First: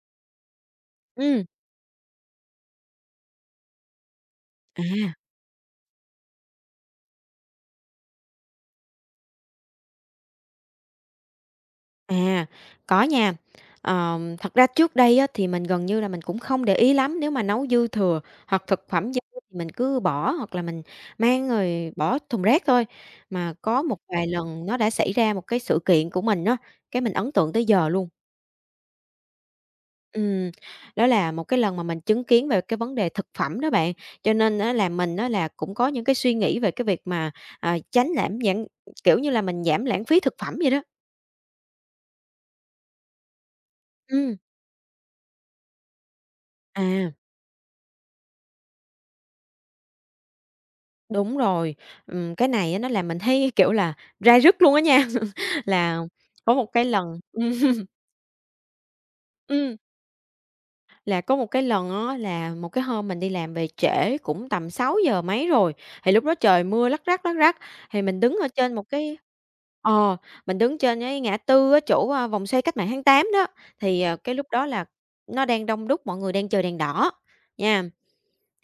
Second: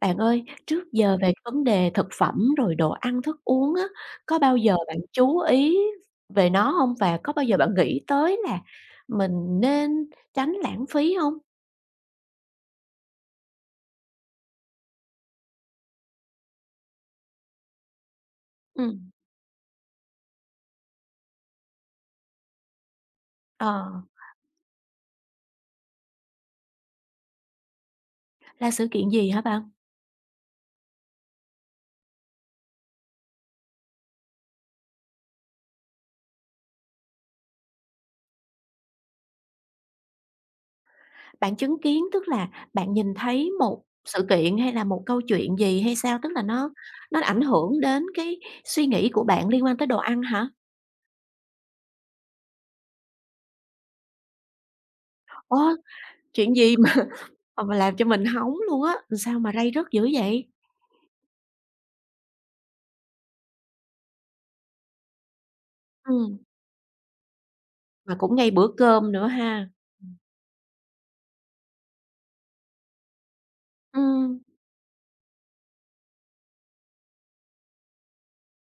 Bạn ơi, trước giờ về cái Ừm. vấn đề thực phẩm rồi đồ ăn thức uống á, có bao giờ bạn À. chú ý về nó hông? Và có bao giờ bạn nghĩ tới là mình nên tránh lãng phí hông? À, có nha. Ờ, thật ra trước đây á, thì mình gần như là mình cũng không để ý lắm, nếu mà nấu dư thừa hoặc thực Ừm. phẩm dư, mình cứ bỏ hoặc là mình mang rồi bỏ thùng rác thôi, mà có một Ờ. vài lần nó đã xảy ra một cái sự kiện của mình á, cái mình ấn tượng tới giờ luôn. Là sự kiện gì hả bạn? Ừm. Đó là một cái lần mà mình chứng kiến về cái vấn đề thực phẩm đó bạn, cho nên á, là mình á, là cũng có những cái suy nghĩ về cái việc mà, ờ, tránh lãng giãn kiểu như là mình giảm lãng phí thực phẩm vậy đó. Bạn chứng kiến, tức là bạn nhìn thấy một sự Ừm. kiện hay là một câu chuyện gì hay sao? Tức là nó À. nó ảnh hưởng đến cái suy nghĩ của bạn liên quan tới đồ ăn hả? Đúng rồi. Ừm, cái này á nó làm mình thấy kiểu là ray rứt luôn á nha. Ô, Là có chuyện một gì cái mà lần mà mà làm cho mình hóng luôn á, làm sao mà ray Ừm. rứt dữ vậy? Là có một cái lần á là một cái hôm mình đi làm về trễ, cũng tầm sáu giờ mấy rồi, thì lúc đó Ừm. trời mưa lắc rắc, lắc rắc, thì Mà mình cũng đứng ở ngay bữa trên một cơm cái nữa ha. ờ, mình đứng trên cái ngã tư á, chỗ, ờ, vòng xoay Cách mạng Tháng Tám đó, thì, ờ, cái Ừm. lúc đó là nó đang đông đúc, mọi người đang chờ đèn đỏ, nha.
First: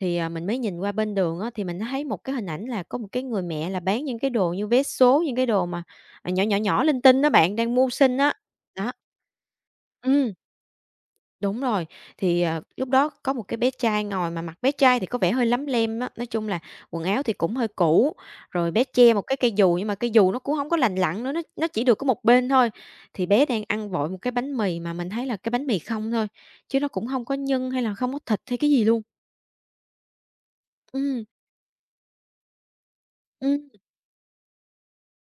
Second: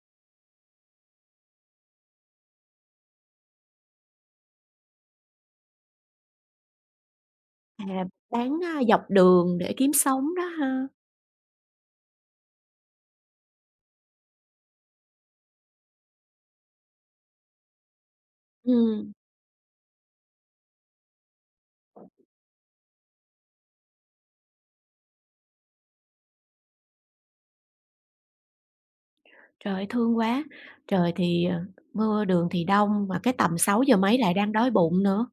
Thì, ờ, mình mới nhìn qua bên đường á, thì mình thấy một cái hình ảnh là có một cái người mẹ là bán những cái đồ như vé số, những cái đồ mà, ờ, nhỏ, nhỏ, nhỏ, linh tinh á bạn, đang mưu À, sinh á, bán, a, đó. dọc đường để kiếm Ừm. sống đó ha. Đúng rồi. Thì, ờ, lúc đó có một cái bé trai ngồi, mà mặt bé trai thì có vẻ hơi lấm lem á, nói chung là quần áo thì cũng hơi cũ, rồi bé Ừm. che một cái cây dù, nhưng mà cây dù nó cũng hông có lành lặn nữa, nó nó chỉ được có một bên thôi. Thì bé đang ăn vội một cái bánh mì, mà mình thấy là cái bánh mì không thôi, chứ nó cũng hông có nhân hay là không có thịt hay cái gì luôn. Trời ơi, thương quá! Trời Ừm. thì, ờ, mưa, đường thì đông, mà cái tầm Ừm. sáu giờ mấy lại đang đói bụng nữa.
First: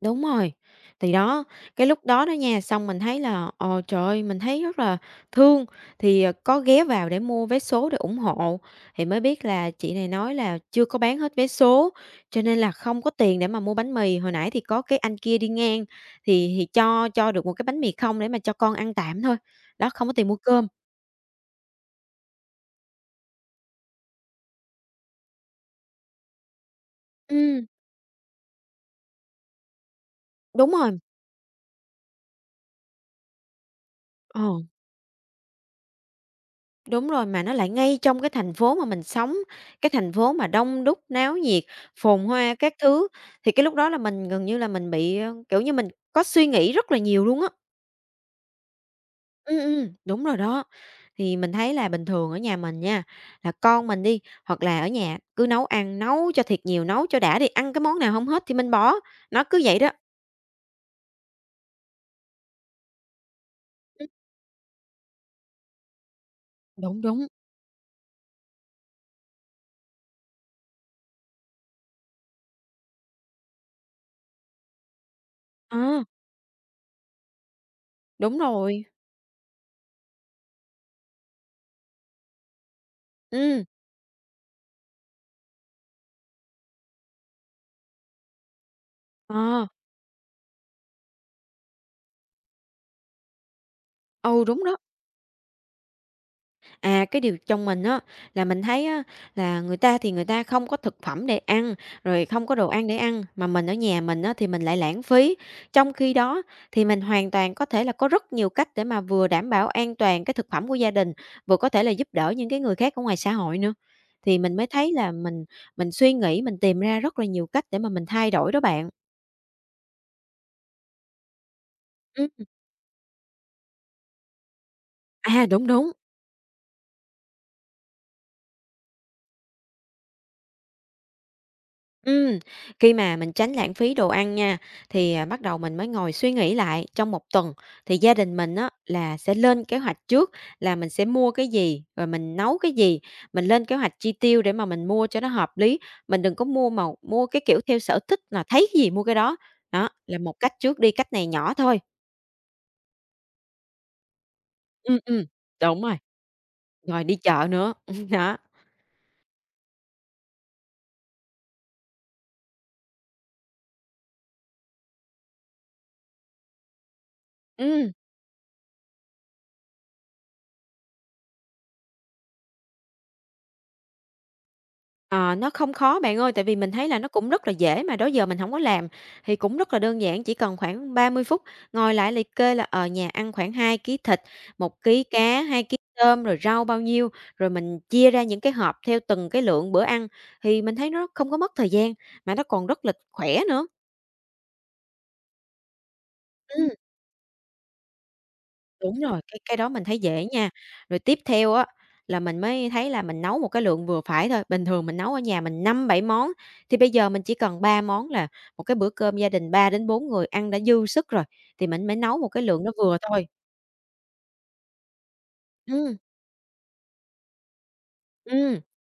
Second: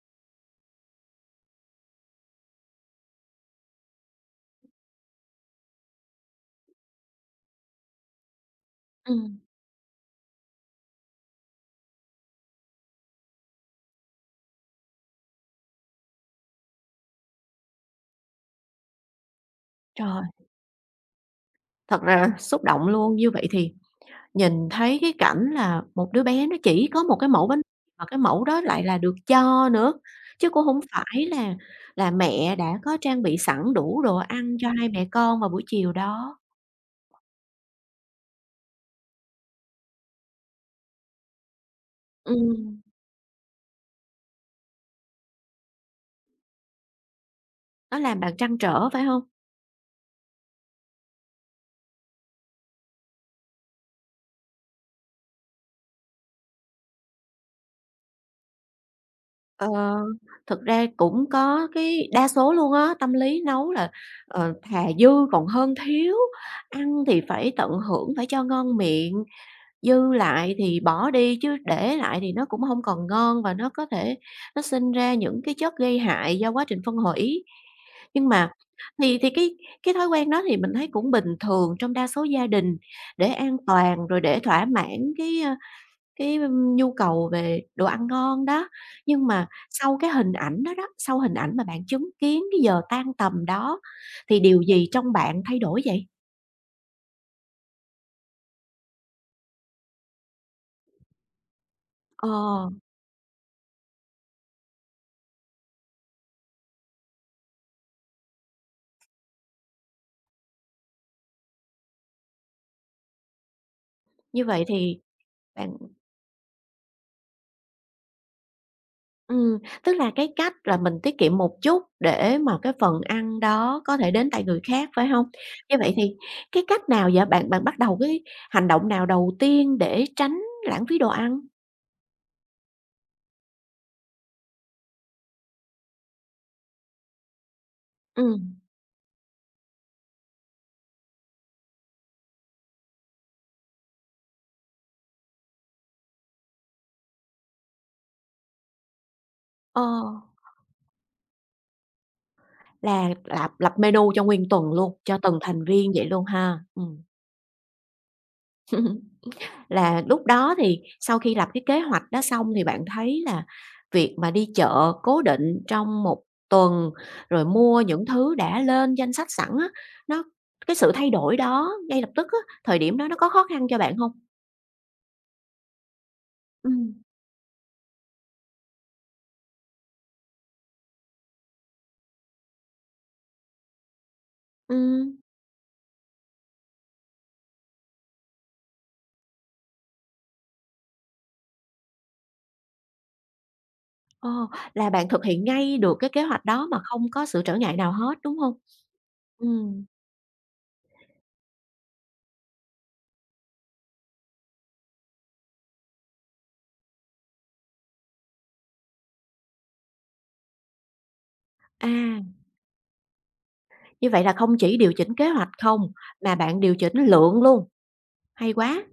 Đúng rồi. Thì đó, cái lúc đó đó nha, xong mình thấy là ồ, trời ơi, mình thấy rất là thương, thì, ờ, có ghé vào để mua vé số để ủng hộ, thì mới Ừm. biết là chị này nói là chưa có bán hết vé số, cho nên là không có tiền để mà mua bánh mì, hồi nãy thì có cái anh kia đi ngang, thì thì cho cho được một cái bánh mì không để mà cho con ăn tạm thôi, đó, không có Trời. tiền mua cơm. Thật ra là xúc động luôn, như vậy thì nhìn thấy cái cảnh là một đứa bé nó chỉ có một cái mẫu bánh Ừm. mà cái mẫu đó lại là được cho nữa, chứ cũng Đúng hông rồi. phải là là mẹ đã có trang bị sẵn đủ đồ ăn Ờ. cho hai mẹ con vào buổi chiều đó. Đúng rồi, mà nó lại ngay trong cái thành phố mà mình sống, cái thành phố mà đông đúc, náo nhiệt, phồn hoa các Ừm. thứ, thì cái lúc đó là mình gần như là mình bị, ờ, kiểu như mình có suy nghĩ rất là nhiều luôn á. Nó làm bạn trăn trở phải hông? Ừm, ừm, đúng rồi đó. Thì mình thấy là bình thường ở nhà mình nha, là con mình đi, hoặc là ở nhà cứ nấu ăn, nấu cho thiệt nhiều, nấu cho đã đi, ăn cái món nào hông hết thì mình bỏ, nó cứ Ờ, vậy đó. thực ra cũng có cái đa số luôn á, tâm lý nấu là, Ừm. ờ, thà dư còn hơn thiếu, Đúng, ăn thì đúng. phải tận hưởng phải cho ngon miệng, dư lại thì bỏ đi chứ để lại thì nó cũng hông còn ngon và nó có thể nó sinh ra những cái chất Ờ. gây hại do quá trình phân hủy. Nhưng Đúng mà rồi. thì thì cái cái thói quen đó thì mình thấy cũng bình thường trong đa số gia đình để an Ừm. toàn rồi để thỏa mãn cái, ơ, cái nhu cầu về đồ ăn ngon đó, nhưng mà Ờ. sau cái hình ảnh đó đó, sau hình ảnh mà bạn chứng kiến cái giờ tan tầm đó thì Ừ, điều đúng đó. gì trong bạn thay đổi vậy? À, cái điều trong mình á, là mình thấy á, là người ta thì người ta không có thực phẩm để ăn, rồi Ờ. không có đồ ăn để ăn, mà mình ở nhà mình á thì mình lại lãng phí. Trong khi đó, thì mình hoàn toàn có thể là có rất nhiều cách để mà vừa đảm bảo an toàn cái thực phẩm của gia đình, vừa có thể là giúp đỡ những cái người khác ở ngoài xã hội nữa. Thì Như mình vậy mới thấy thì là mình bạn mình suy nghĩ, mình tìm ra rất là nhiều cách để mà mình thay đổi đó bạn. Ừm, tức là cái cách là mình tiết kiệm một chút Ừm. để mà cái phần ăn đó có thể đến tại người khác, phải hông? À, đúng, Như vậy đúng. thì cái cách nào vậy? Bạn bạn bắt đầu cái hành động nào đầu tiên để tránh lãng phí đồ ăn? Ừm. Khi mà mình tránh lãng phí đồ ăn nha, thì, ờ, bắt đầu mình mới ngồi suy nghĩ lại trong một tuần, thì gia đình mình Ừm. á là sẽ lên kế hoạch trước, là mình sẽ mua cái gì, rồi mình nấu cái gì. Mình lên kế hoạch chi tiêu để mà mình mua cho nó hợp lý, mình đừng có mua mà mua cái kiểu theo sở thích là thấy cái gì mua cái đó. Ờ. Đó là một cách trước đi, cách này nhỏ thôi. Là lâp lập menu cho nguyên tuần luôn, Ừm, cho ừm, từng thành đúng viên rồi. vậy luôn ha, ừm. Rồi đi chợ nữa, đó. Là lúc đó thì sau khi lập cái kế hoạch đó xong thì bạn thấy là việc mà đi chợ cố định trong một tuần, rồi mua Ừm. những thứ đã lên danh sách sẵn á, nó cái sự thay đổi đó ngay lập tức á, thời điểm đó nó có khó khăn cho bạn hông? Ờ, nó không khó bạn ơi, tại vì mình thấy Ừm. là nó cũng rất là dễ mà đó giờ mình hổng có làm, thì cũng rất là đơn giản, chỉ cần khoảng 30 phút, ngồi lại liệt kê là, ờ, nhà ăn khoảng 2 ký thịt, 1 ký Ừm. cá, 2 ký tôm, rồi rau bao nhiêu, rồi mình chia ra những cái hộp theo từng cái lượng bữa ăn, thì mình thấy nó không có mất thời gian, mà nó còn rất là khỏe nữa. Ờ, là bạn thực hiện ngay được cái kế hoạch đó Ừm. mà không có sự trở ngại nào hết, đúng hông? Đúng rồi, cái cái đó Ừm. mình thấy dễ nha. Rồi tiếp theo á, là mình mới thấy là mình nấu một cái lượng vừa phải thôi, bình thường mình nấu ở nhà mình 5-7 món, thì bây giờ mình chỉ cần 3 món là một cái bữa cơm gia đình 3-4 người ăn đã dư sức rồi, thì mình À. mới nấu một cái lượng đó vừa thôi. Như vậy là không chỉ điều chỉnh kế hoạch không Ừm. mà bạn điều chỉnh lượng luôn, hay Ừm. quá.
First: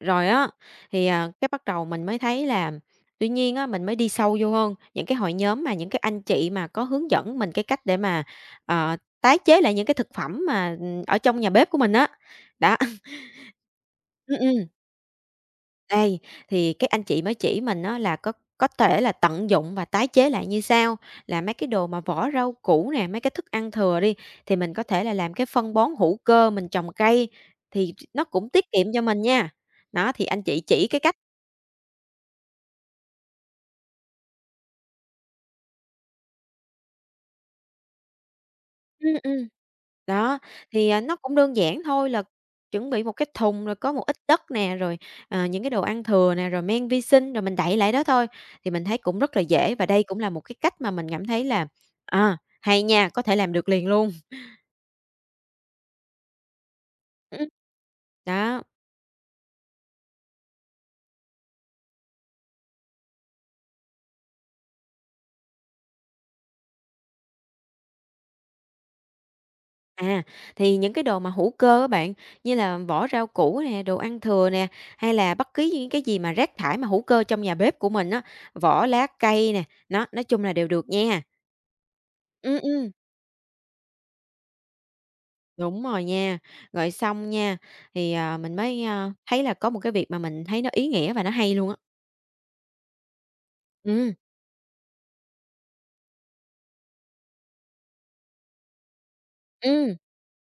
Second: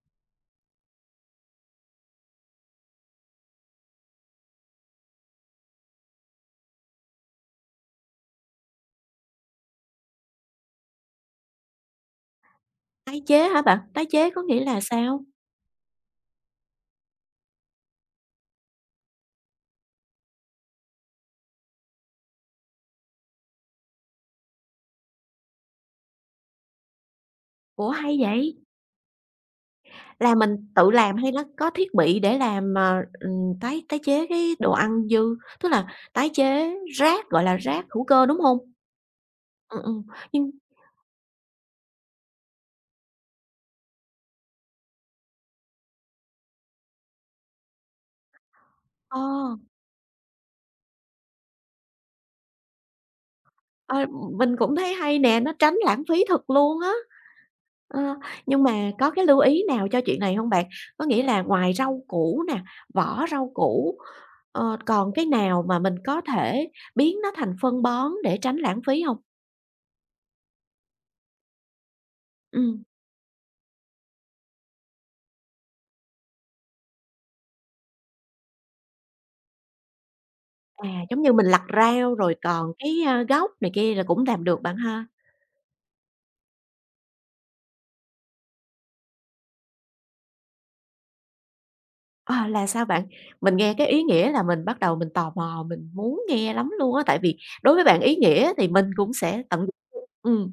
Rồi á, thì, à, cái bắt đầu mình mới thấy là, tuy nhiên á, mình mới đi sâu vô hơn, những cái hội nhóm mà những cái anh chị mà có hướng dẫn mình cái cách để mà, ờ, tái chế lại những cái thực phẩm mà, ừm, ở trong nhà bếp của mình á, đó. Tái chế hả bạn? Tái chế Ừm, có nghĩa ừm. là sao? Đây, thì các anh chị mới chỉ mình á là có có thể là tận dụng và tái chế lại như sau. Là mấy cái đồ mà vỏ rau củ nè, mấy cái thức ăn thừa đi, thì mình có thể là làm cái phân bón hữu cơ, mình trồng cây, Ủa thì ch hay nó cũng vậy? tiết kiệm cho mình nha. Đó, thì Là anh mình chị chỉ tự cái cách làm hay nó có thiết bị để làm, ờ, ừm, tái tái chế cái đồ ăn dư, tức là tái chế rác, gọi là, rác hữu cơ, đúng hông? Ừm, ừm. Ừm, ừm, Đó, nhưng thì, ờ, nó cũng đơn giản thôi là chuẩn bị một cái thùng rồi có một ít đất nè, rồi, à, những cái đồ ăn thừa nè, rồi men vi sinh, rồi mình đậy lại đó thôi. Thì mình thấy Ờ. cũng rất là dễ và đây cũng là một cái cách mà mình cảm thấy là, à, hay nha, có thể làm được liền Ờ, luôn. mình cũng thấy hay nè, nó tránh lãng phí thật luôn á. Ừm. Ờ, Đó. nhưng mà có cái lưu ý nào cho chuyện này hông bạn? Có nghĩa là ngoài rau củ nè, vỏ rau củ, ờ, còn cái nào mà mình có thể biến nó thành phân bón để tránh lãng phí hông? À, thì những cái đồ mà hữu cơ á bạn, như là Ừm. vỏ rau củ nè, đồ ăn thừa nè, hay là bất cứ những cái gì mà rác thải hữu cơ trong nhà bếp của mình á, vỏ lá cây nè, đó, nói chung là đều được À, giống nha. như mình lặt rau rồi Ừm, còn ừm. cái, a, gốc này kia là cũng làm được bạn ha. Đúng rồi nha, rồi xong nha, thì, ờ, mình mới, ơ, thấy là có một cái việc mà mình thấy nó ý nghĩa và nó hay luôn á. À, là sao bạn? Mình nghe cái ý Ừm. nghĩa là mình bắt đầu mình tò mò, mình muốn nghe lắm luôn á! Tại vì đối với bạn ý nghĩa thì mình cũng sẽ tận Ừm. [unintelligible] ừm.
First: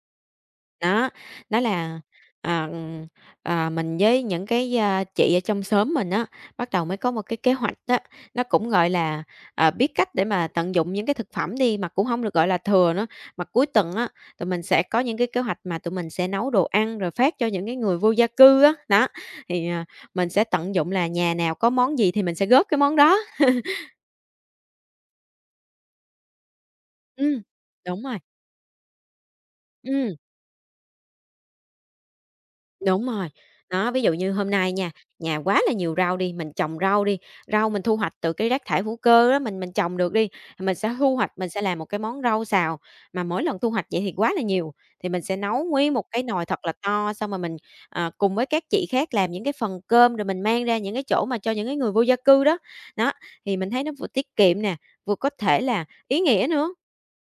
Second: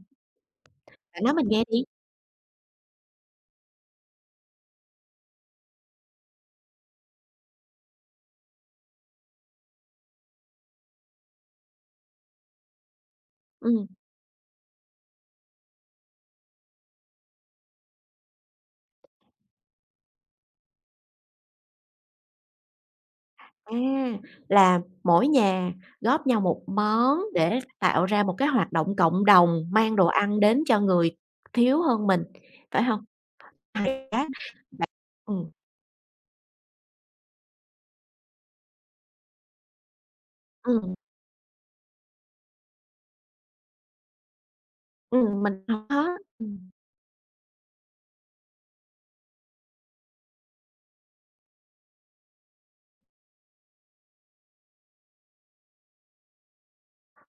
Đó. Bạn nói mình Đó nghe đi. là, ờ, ừm, à, mình với những cái, a, chị ở trong xóm mình á, bắt đầu mới có một cái kế hoạch á, nó cũng gọi là, à, biết cách để mà tận dụng những cái thực phẩm đi, mà cũng hông được gọi là thừa nữa, mà cuối Ừm. tuần á, tụi mình sẽ có những cái kế hoạch mà tụi mình sẽ nấu đồ ăn rồi phát cho những cái người vô gia cư á, đó. Thì, à, mình sẽ tận dụng là nhà nào có món gì thì mình sẽ góp cái món đó. À! Là mỗi nhà góp nhau một món Ừm. để Đúng tạo rồi. ra một cái hoạt động cộng đồng mang đồ Ừm. ăn đến cho người thiếu hơn mình, phải hông? Đúng rồi. Đó, ví Hay dụ á! như hôm nay nha, Bạn nhà ừm. quá là nhiều rau đi, mình trồng rau đi, rau mình thu hoạch từ cái rác thải hữu cơ đó, mình mình trồng được đi, mình Ừm. sẽ thu hoạch, mình sẽ làm một cái món rau xào. Mà mỗi lần thu hoạch vậy thì quá là nhiều, thì mình sẽ Ừm, mình nấu hổng nguyên một cái [unintelligible] nồi thật ừm. là to, xong rồi mình, à, cùng với các chị khác làm những cái phần cơm rồi mình mang ra những cái chỗ mà cho những cái người vô gia cư đó, đó. Thì mình thấy nó vừa tiết kiệm nè, vừa có thể là ý nghĩa nữa.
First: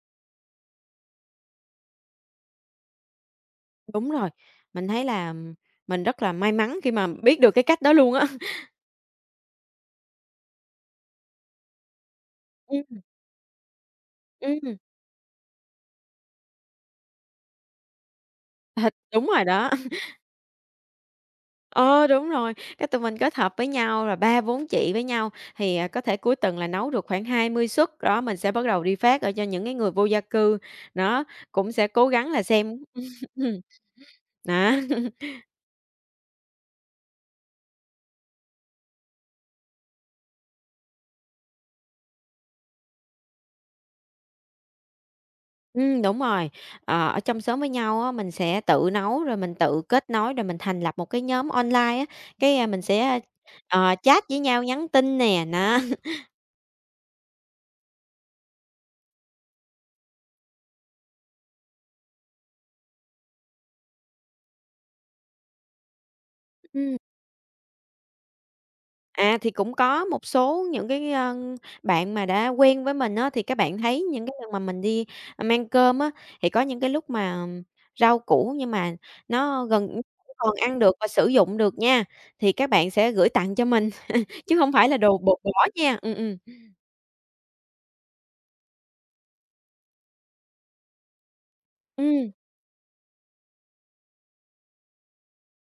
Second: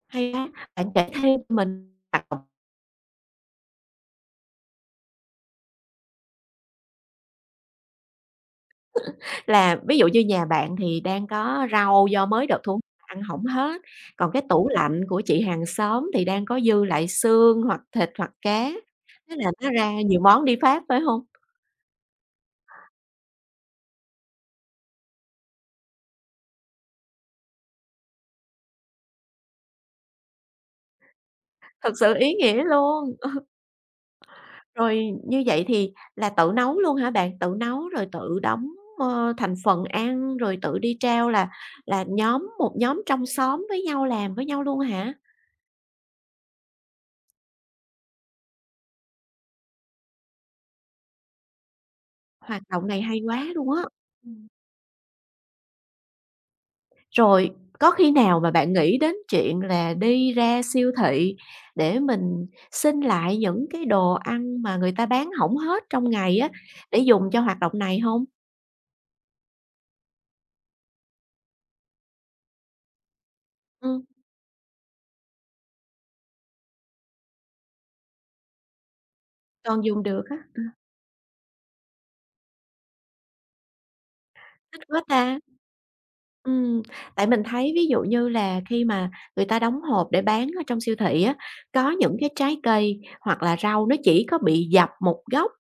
Hay á. Bạn kể thêm cho mình [unintelligible] Đúng rồi, mình thấy là, ừm, mình rất là may mắn khi mà biết được cái cách đó luôn á. Là ví dụ như nhà bạn thì đang có rau do mới được thu Ừm. ăn hổng hết, còn cái tủ Ừm. lạnh của chị hàng xóm thì đang có dư lại xương hoặc thịt hoặc cá, Đúng thế rồi là nó đó. ra nhiều món đi phát, phải hông? Ờ, đúng rồi. Cái tụi mình kết hợp với nhau là 3-4 chị với nhau, thì, à, có thể cuối tuần là nấu được khoảng 20 suất. Đó, mình sẽ bắt đầu đi phát, ờ, cho những cái người vô gia cư, đó, cũng sẽ Thật cố sự gắng ý là nghĩa xem luôn. đó. Rồi như vậy thì là tự nấu luôn hả bạn, tự nấu rồi tự đóng, ờ, thành phần ăn, rồi tự đi trao là là nhóm một nhóm trong xóm với nhau, làm với nhau luôn hả? Ừm, đúng rồi. Ờ, ở trong xóm với nhau á, mình sẽ tự nấu, rồi mình tự kết nối rồi mình thành lập một cái nhóm online á, cái, Hoạt ơ, mình động này hay sẽ, quá luôn á. ờ, chat với Ừm. nhau, nhắn tin nè. Đó. Rồi có khi nào mà bạn nghĩ đến chuyện là đi ra siêu thị để mình xin lại những cái đồ ăn mà người ta bán hổng hết trong ngày á, Ừm. để dùng cho hoạt động này hông? À, thì cũng có một số những cái, ờ, bạn mà đã quen với mình á, thì các bạn Ừm. thấy những cái lần mà mình đi, a, mang cơm á, thì có những cái lúc mà rau củ nhưng mà nó Còn gần, ưm, dùng được như á. còn À. ăn được và sử dụng được nha, thì các bạn sẽ gửi tặng cho mình, chứ hông Thích phải là quá đồ b ta! bỏ nha, ừm, ừm. Ừm, tại mình thấy ví dụ như là khi mà người ta đóng hộp để bán ở trong siêu thị á, có những cái Ừm. trái cây hoặc là rau nó chỉ có bị dập một gốc,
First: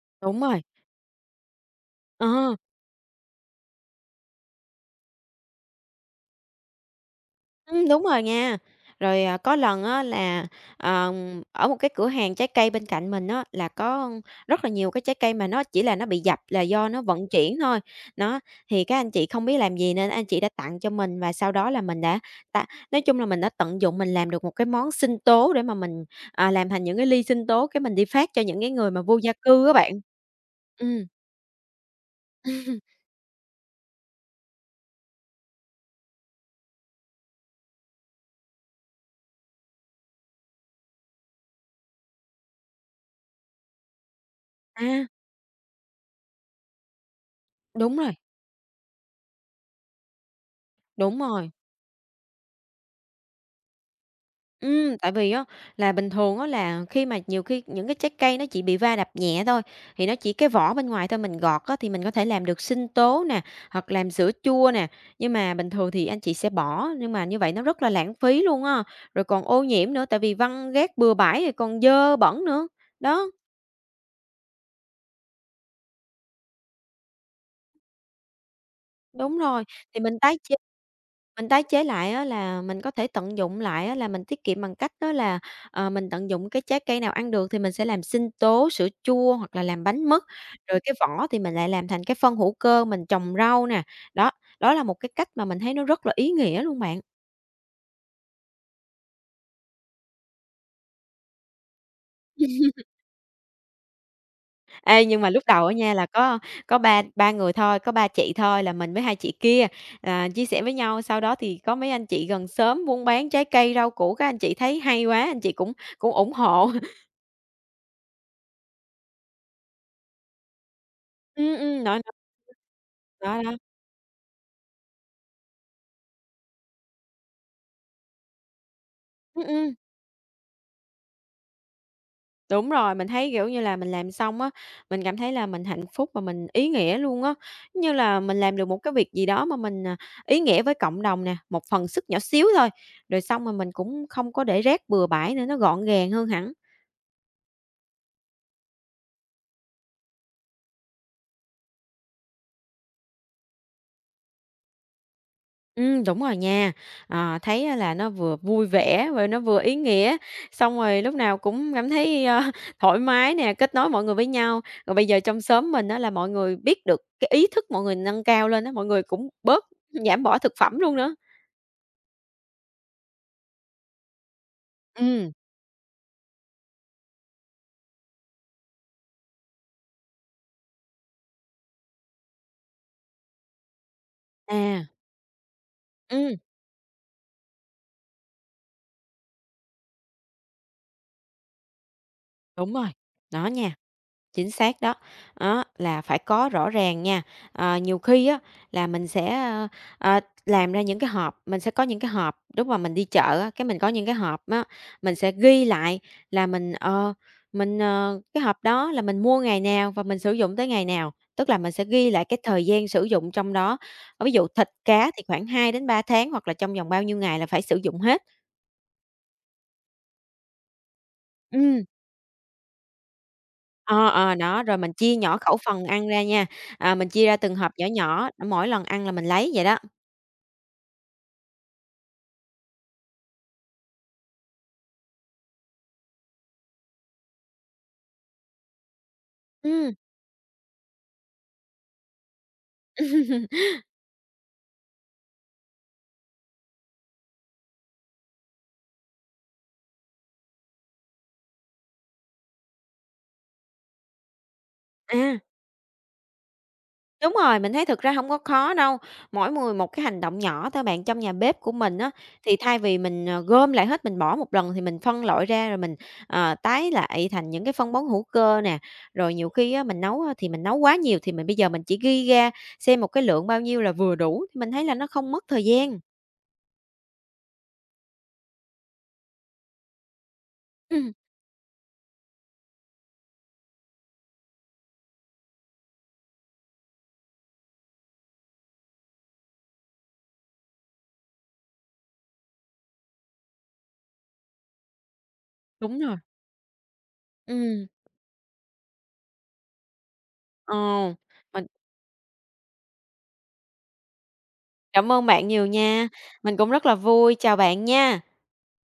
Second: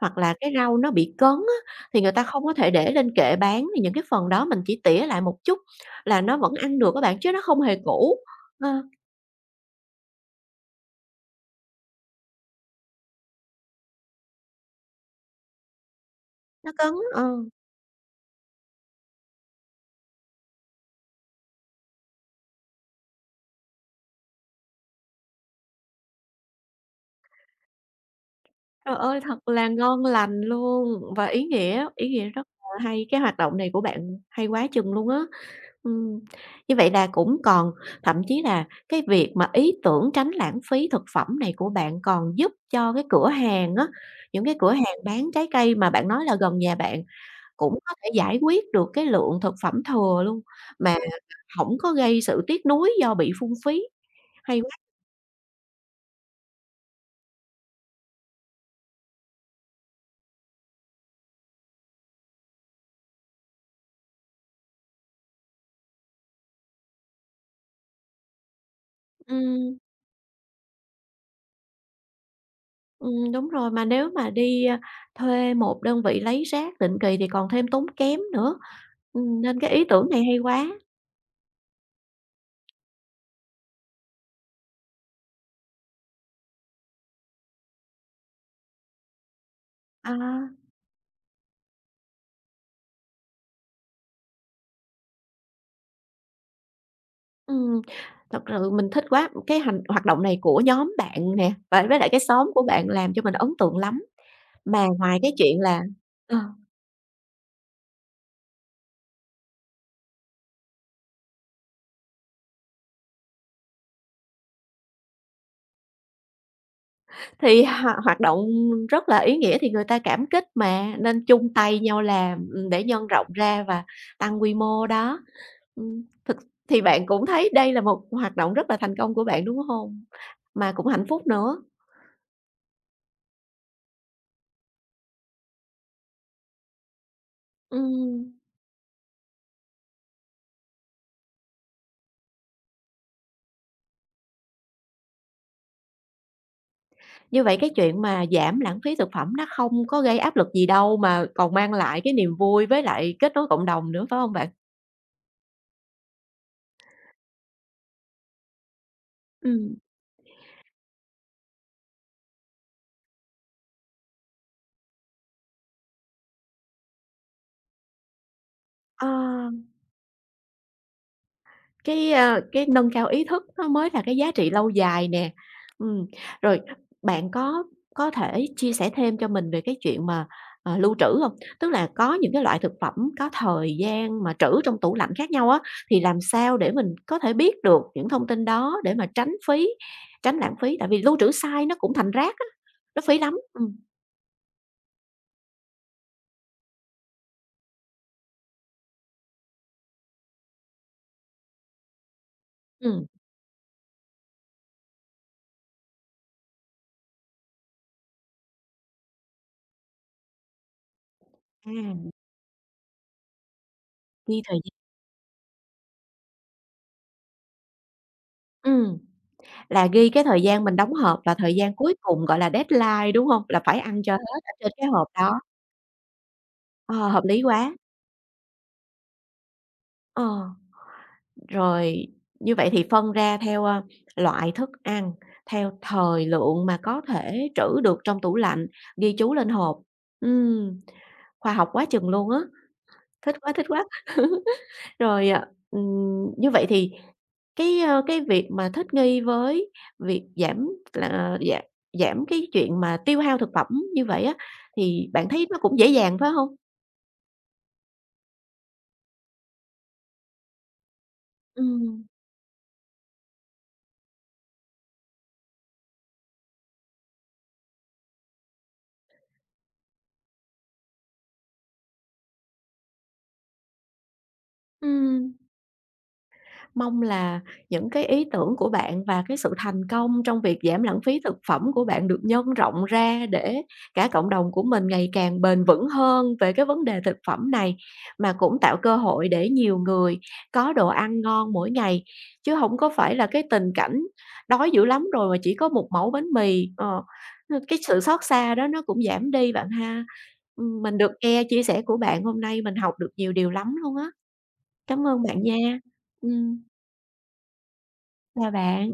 hoặc là Đúng cái rồi. rau nó bị cấn á, thì người ta không có Ờ. thể để lên kệ bán thì những cái phần đó mình chỉ tỉa lại một chút là nó vẫn ăn được á bạn, chứ nó không hề Ừm, đúng cũ, rồi nha. ờ. Rồi, à, có lần á, là, ờ, ở một cái cửa hàng trái cây bên cạnh mình á, là có rất là nhiều cái trái cây mà nó chỉ là nó bị dập là Nó do cấn, nó vận ờ. chuyển thôi. Đó, thì các anh chị không biết làm gì nên anh chị đã tặng cho mình, và sau đó là mình đã ta nói chung là mình đã tận dụng mình làm được một cái món sinh tố để mà mình, à, làm thành những cái ly sinh tố, cái mình đi phát cho những cái người Trời mà vô ơi! gia Thật cư là á bạn. ngon lành luôn Ừm. và ý nghĩa, ý nghĩa rất là hay, cái hoạt động này của bạn hay quá chừng luôn á. Ừm, như vậy là cũng còn thậm chí là cái việc mà ý tưởng tránh lãng phí thực phẩm này của bạn còn giúp cho cái cửa hàng á, những cái cửa hàng À. bán trái cây mà bạn nói là gần nhà bạn cũng có Đúng thể rồi. giải quyết được cái lượng thực phẩm thừa luôn mà, à, Đúng rồi. hổng có gây sự tiếc nuối do bị phung phí. Hay quá! Ừm, tại vì á, là bình thường á, là khi mà nhiều khi những cái trái cây nó chỉ bị va đập nhẹ thôi, thì nó chỉ cái vỏ bên ngoài thôi, mình gọt á thì mình có thể làm được sinh tố nè, hoặc làm sữa chua nè. Nhưng mà bình thường thì anh chị sẽ bỏ, nhưng mà như vậy nó rất là lãng phí luôn á, rồi còn ô Ừm. nhiễm nữa, tại vì văng rác bừa bãi rồi còn dơ bẩn nữa. Đó. Ừm, đúng rồi, mà nếu mà đi, ơ, thuê một đơn vị lấy rác định kỳ thì còn thêm tốn kém nữa. Đúng Ừm, nên rồi, cái ý thì tưởng mình này hay tái chế quá. mình tái chế lại á, là mình có thể tận dụng lại á là mình tiết kiệm bằng cách đó là, ờ, mình tận dụng cái trái cây nào ăn được thì mình sẽ làm sinh tố, sữa chua hoặc là làm bánh mứt, À. rồi cái vỏ thì mình lại làm thành cái phân hữu cơ, mình trồng rau nè. Đó, đó là một cái cách mà mình thấy nó rất là ý nghĩa luôn bạn. Ừm, thật sự mình thích quá! Cái hành hoạt động này của nhóm bạn nè, và với lại cái xóm của bạn làm cho mình ấn tượng lắm, mà Ê, ngoài nhưng mà cái lúc chuyện đầu á là nha, là ờ. có có ba ba người thôi, có 3 chị thôi là mình với 2 chị kia, à, chia sẻ với nhau, sau đó thì có mấy anh chị gần xóm buôn bán trái cây, rau củ, các anh chị thấy hay quá, anh chị cũng cũng ủng hộ. Thì h hoạt động rất là ý nghĩa thì người ta cảm kích mà, nên chung Ừm, tay ừm, nói nhau nói làm, ừm, để nhân rộng Đó, đó. ra và tăng quy mô đó. Ừm, thực thì bạn cũng thấy đây là một hoạt động rất là thành công của bạn, Ừm, đúng ừm. hông? Mà cũng hạnh phúc nữa. Đúng rồi, mình thấy, kiểu như là, mình làm xong á, mình cảm thấy là mình hạnh phúc và mình ý nghĩa luôn á, giống như là Ừm. mình làm được một cái việc gì đó mà mình, à, ý nghĩa với cộng đồng nè, một phần sức nhỏ xíu thôi, rồi xong rồi mà mình cũng không có để rác bừa bãi nữa, nó gọn gàng hơn hẳn. Như vậy cái chuyện mà giảm lãng phí thực phẩm nó không có gây áp lực gì đâu mà còn mang lại cái niềm vui với lại kết nối cộng đồng nữa, phải hông bạn? Ừm, đúng rồi nha, ờ, thấy là nó vừa vui vẻ và nó vừa ý Ừm. nghĩa, xong rồi lúc nào cũng cảm thấy, ơ, thoải mái nè, kết nối mọi người với nhau. Rồi bây giờ trong xóm mình á, là mọi người biết được, cái ý thức mọi người nâng cao lên á, mọi người Ờ. cũng bớt giảm bỏ thực phẩm luôn nữa. Cái, ơ, cái nâng cao ý thức nó mới là cái giá trị lâu dài nè. Ừm. Ừm, rồi bạn có có thể chia sẻ thêm cho mình về cái chuyện mà, ờ, lưu trữ hông? Tức là có những cái loại thực phẩm có thời gian mà trữ trong À. tủ lạnh khác nhau á, thì làm Ừm. sao để mình có thể biết được những thông tin đó để mà tránh phí tránh lãng phí? Tại vì lưu trữ sai nó cũng thành rác á, Đúng rồi, nó phí lắm, nó ừm. nha, chính xác đó. Đó, là phải có rõ ràng nha, ờ, nhiều khi á, là mình sẽ, ơ, ờ, làm ra những cái hộp, mình sẽ có những cái hộp lúc mà mình đi Ừm. chợ á, cái mình có những cái hộp á, mình sẽ ghi lại là mình, ờ, mình, ờ, cái hộp đó là mình mua ngày nào và mình sử dụng tới ngày nào, tức là À, mình sẽ ừm. ghi lại cái thời gian sử dụng trong đó, ờ, ví Ghi dụ thời thịt gian. cá thì khoảng 2-3 tháng hoặc là trong vòng bao nhiêu ngày là phải sử dụng hết. Ừm. Là ghi cái thời gian mình đóng hộp và thời gian Ừm. cuối cùng gọi là deadline, đúng hông? Là phải ăn Ờ, cho ờ, hết ở đó. trên Rồi cái mình hộp chia nhỏ đó. khẩu phần ăn ra nha, à, Ờ, mình hợp chia ra lý từng hộp quá. nhỏ nhỏ, mỗi lần ăn là mình lấy vậy đó. Ờ. Rồi, như vậy thì phân ra theo, ơ, loại thức ăn, theo thời lượng mà có thể trữ được trong tủ lạnh, ghi chú lên hộp. Ừm. Ừm. Khoa học quá chừng luôn á. Thích quá, thích quá! Rồi, ờ, ừm, như vậy thì cái, ơ, cái việc mà thích nghi với việc giảm là giảm là gi giảm cái chuyện mà tiêu hao thực phẩm như vậy á, thì bạn À. thấy nó cũng dễ dàng, phải hông? Đúng rồi, mình thấy thực ra hông có khó đâu, mỗi người một cái hành động nhỏ thôi bạn. Trong nhà bếp của mình Ừm. á, thì thay vì mình gom lại hết, mình bỏ một lần thì mình phân loại ra rồi mình, ờ, tái lại thành những cái phân bón hữu cơ nè. Rồi nhiều khi á, mình nấu thì mình nấu quá nhiều, thì mình bây giờ mình chỉ ghi ra xem một cái lượng bao nhiêu là vừa đủ, thì mình thấy là nó không Ừm. mất thời gian. Mong là những cái ý tưởng của bạn và cái sự thành công trong việc giảm lãng Ừm. phí thực phẩm của bạn được nhân rộng ra, để cả cộng đồng của mình ngày càng bền vững hơn về cái vấn đề thực phẩm này. Mà cũng tạo cơ hội để nhiều người có đồ ăn ngon mỗi ngày, chứ hổng có phải là cái tình cảnh đói dữ lắm rồi mà chỉ có một Đúng mẩu rồi. bánh mì. Ờ, ờ, cái Ừm. sự xót xa đó nó cũng giảm đi bạn ha. Ờ, Ừm, mình được nghe mà chia sẻ của bạn hôm nay, mình học được nhiều điều lắm luôn á. Cám Cảm ơn ơn bạn bạn nhiều nha. nha, mình Ừm. cũng rất là vui, chào bạn nha. Chào bạn.